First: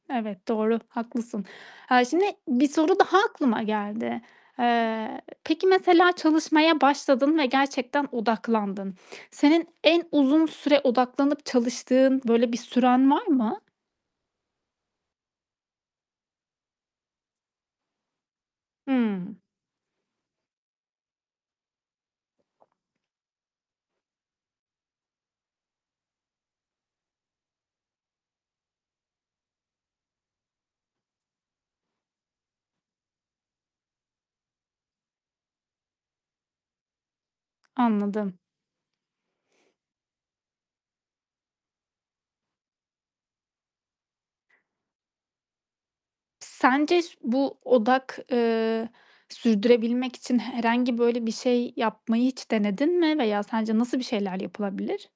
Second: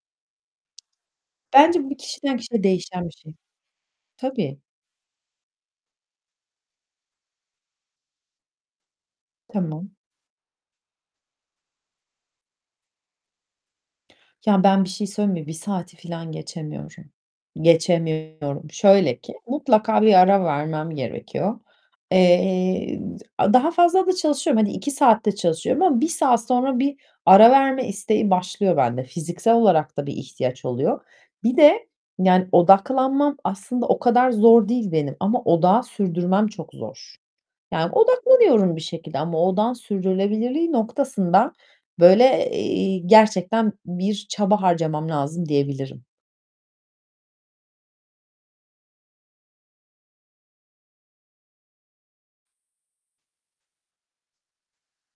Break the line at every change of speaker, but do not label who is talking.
Evet, doğru, haklısın.
Bence bu
Haa, şimdi
kişiden kişiye
bir soru
değişen bir
daha
şey.
aklıma geldi.
Tabii.
Eee, peki mesela çalışmaya başladın ve gerçekten odaklandın. Senin
Tamam.
en uzun süre odaklanıp çalıştığın böyle bir süren var mı?
Ya ben bir şey söyleyeyim mi? 1 saati filan geçemiyorum. Geçemiyorum. Şöyle ki;
Hı.
mutlaka bir ara vermem gerekiyor. Eee, d daha fazla da çalışıyorum. Hani, 2 saatte çalışıyorum ama 1 saat sonra bir ara verme isteği başlıyor bende. Fiziksel olarak da bir ihtiyaç oluyor. Bir de yani odaklanmam aslında o kadar zor değil benim ama odağı sürdürmem çok zor. Yani
Anladım.
odaklanıyorum bir şekilde ama odağın sürdürülebilirliği noktasında böyle, eee, gerçekten bir çaba harcamam lazım diyebilirim.
Sence s bu odak, eee, sürdürebilmek için he herhangi böyle bir şey yapmayı hiç denedin mi veya sence nasıl bir şeyler yapılabilir?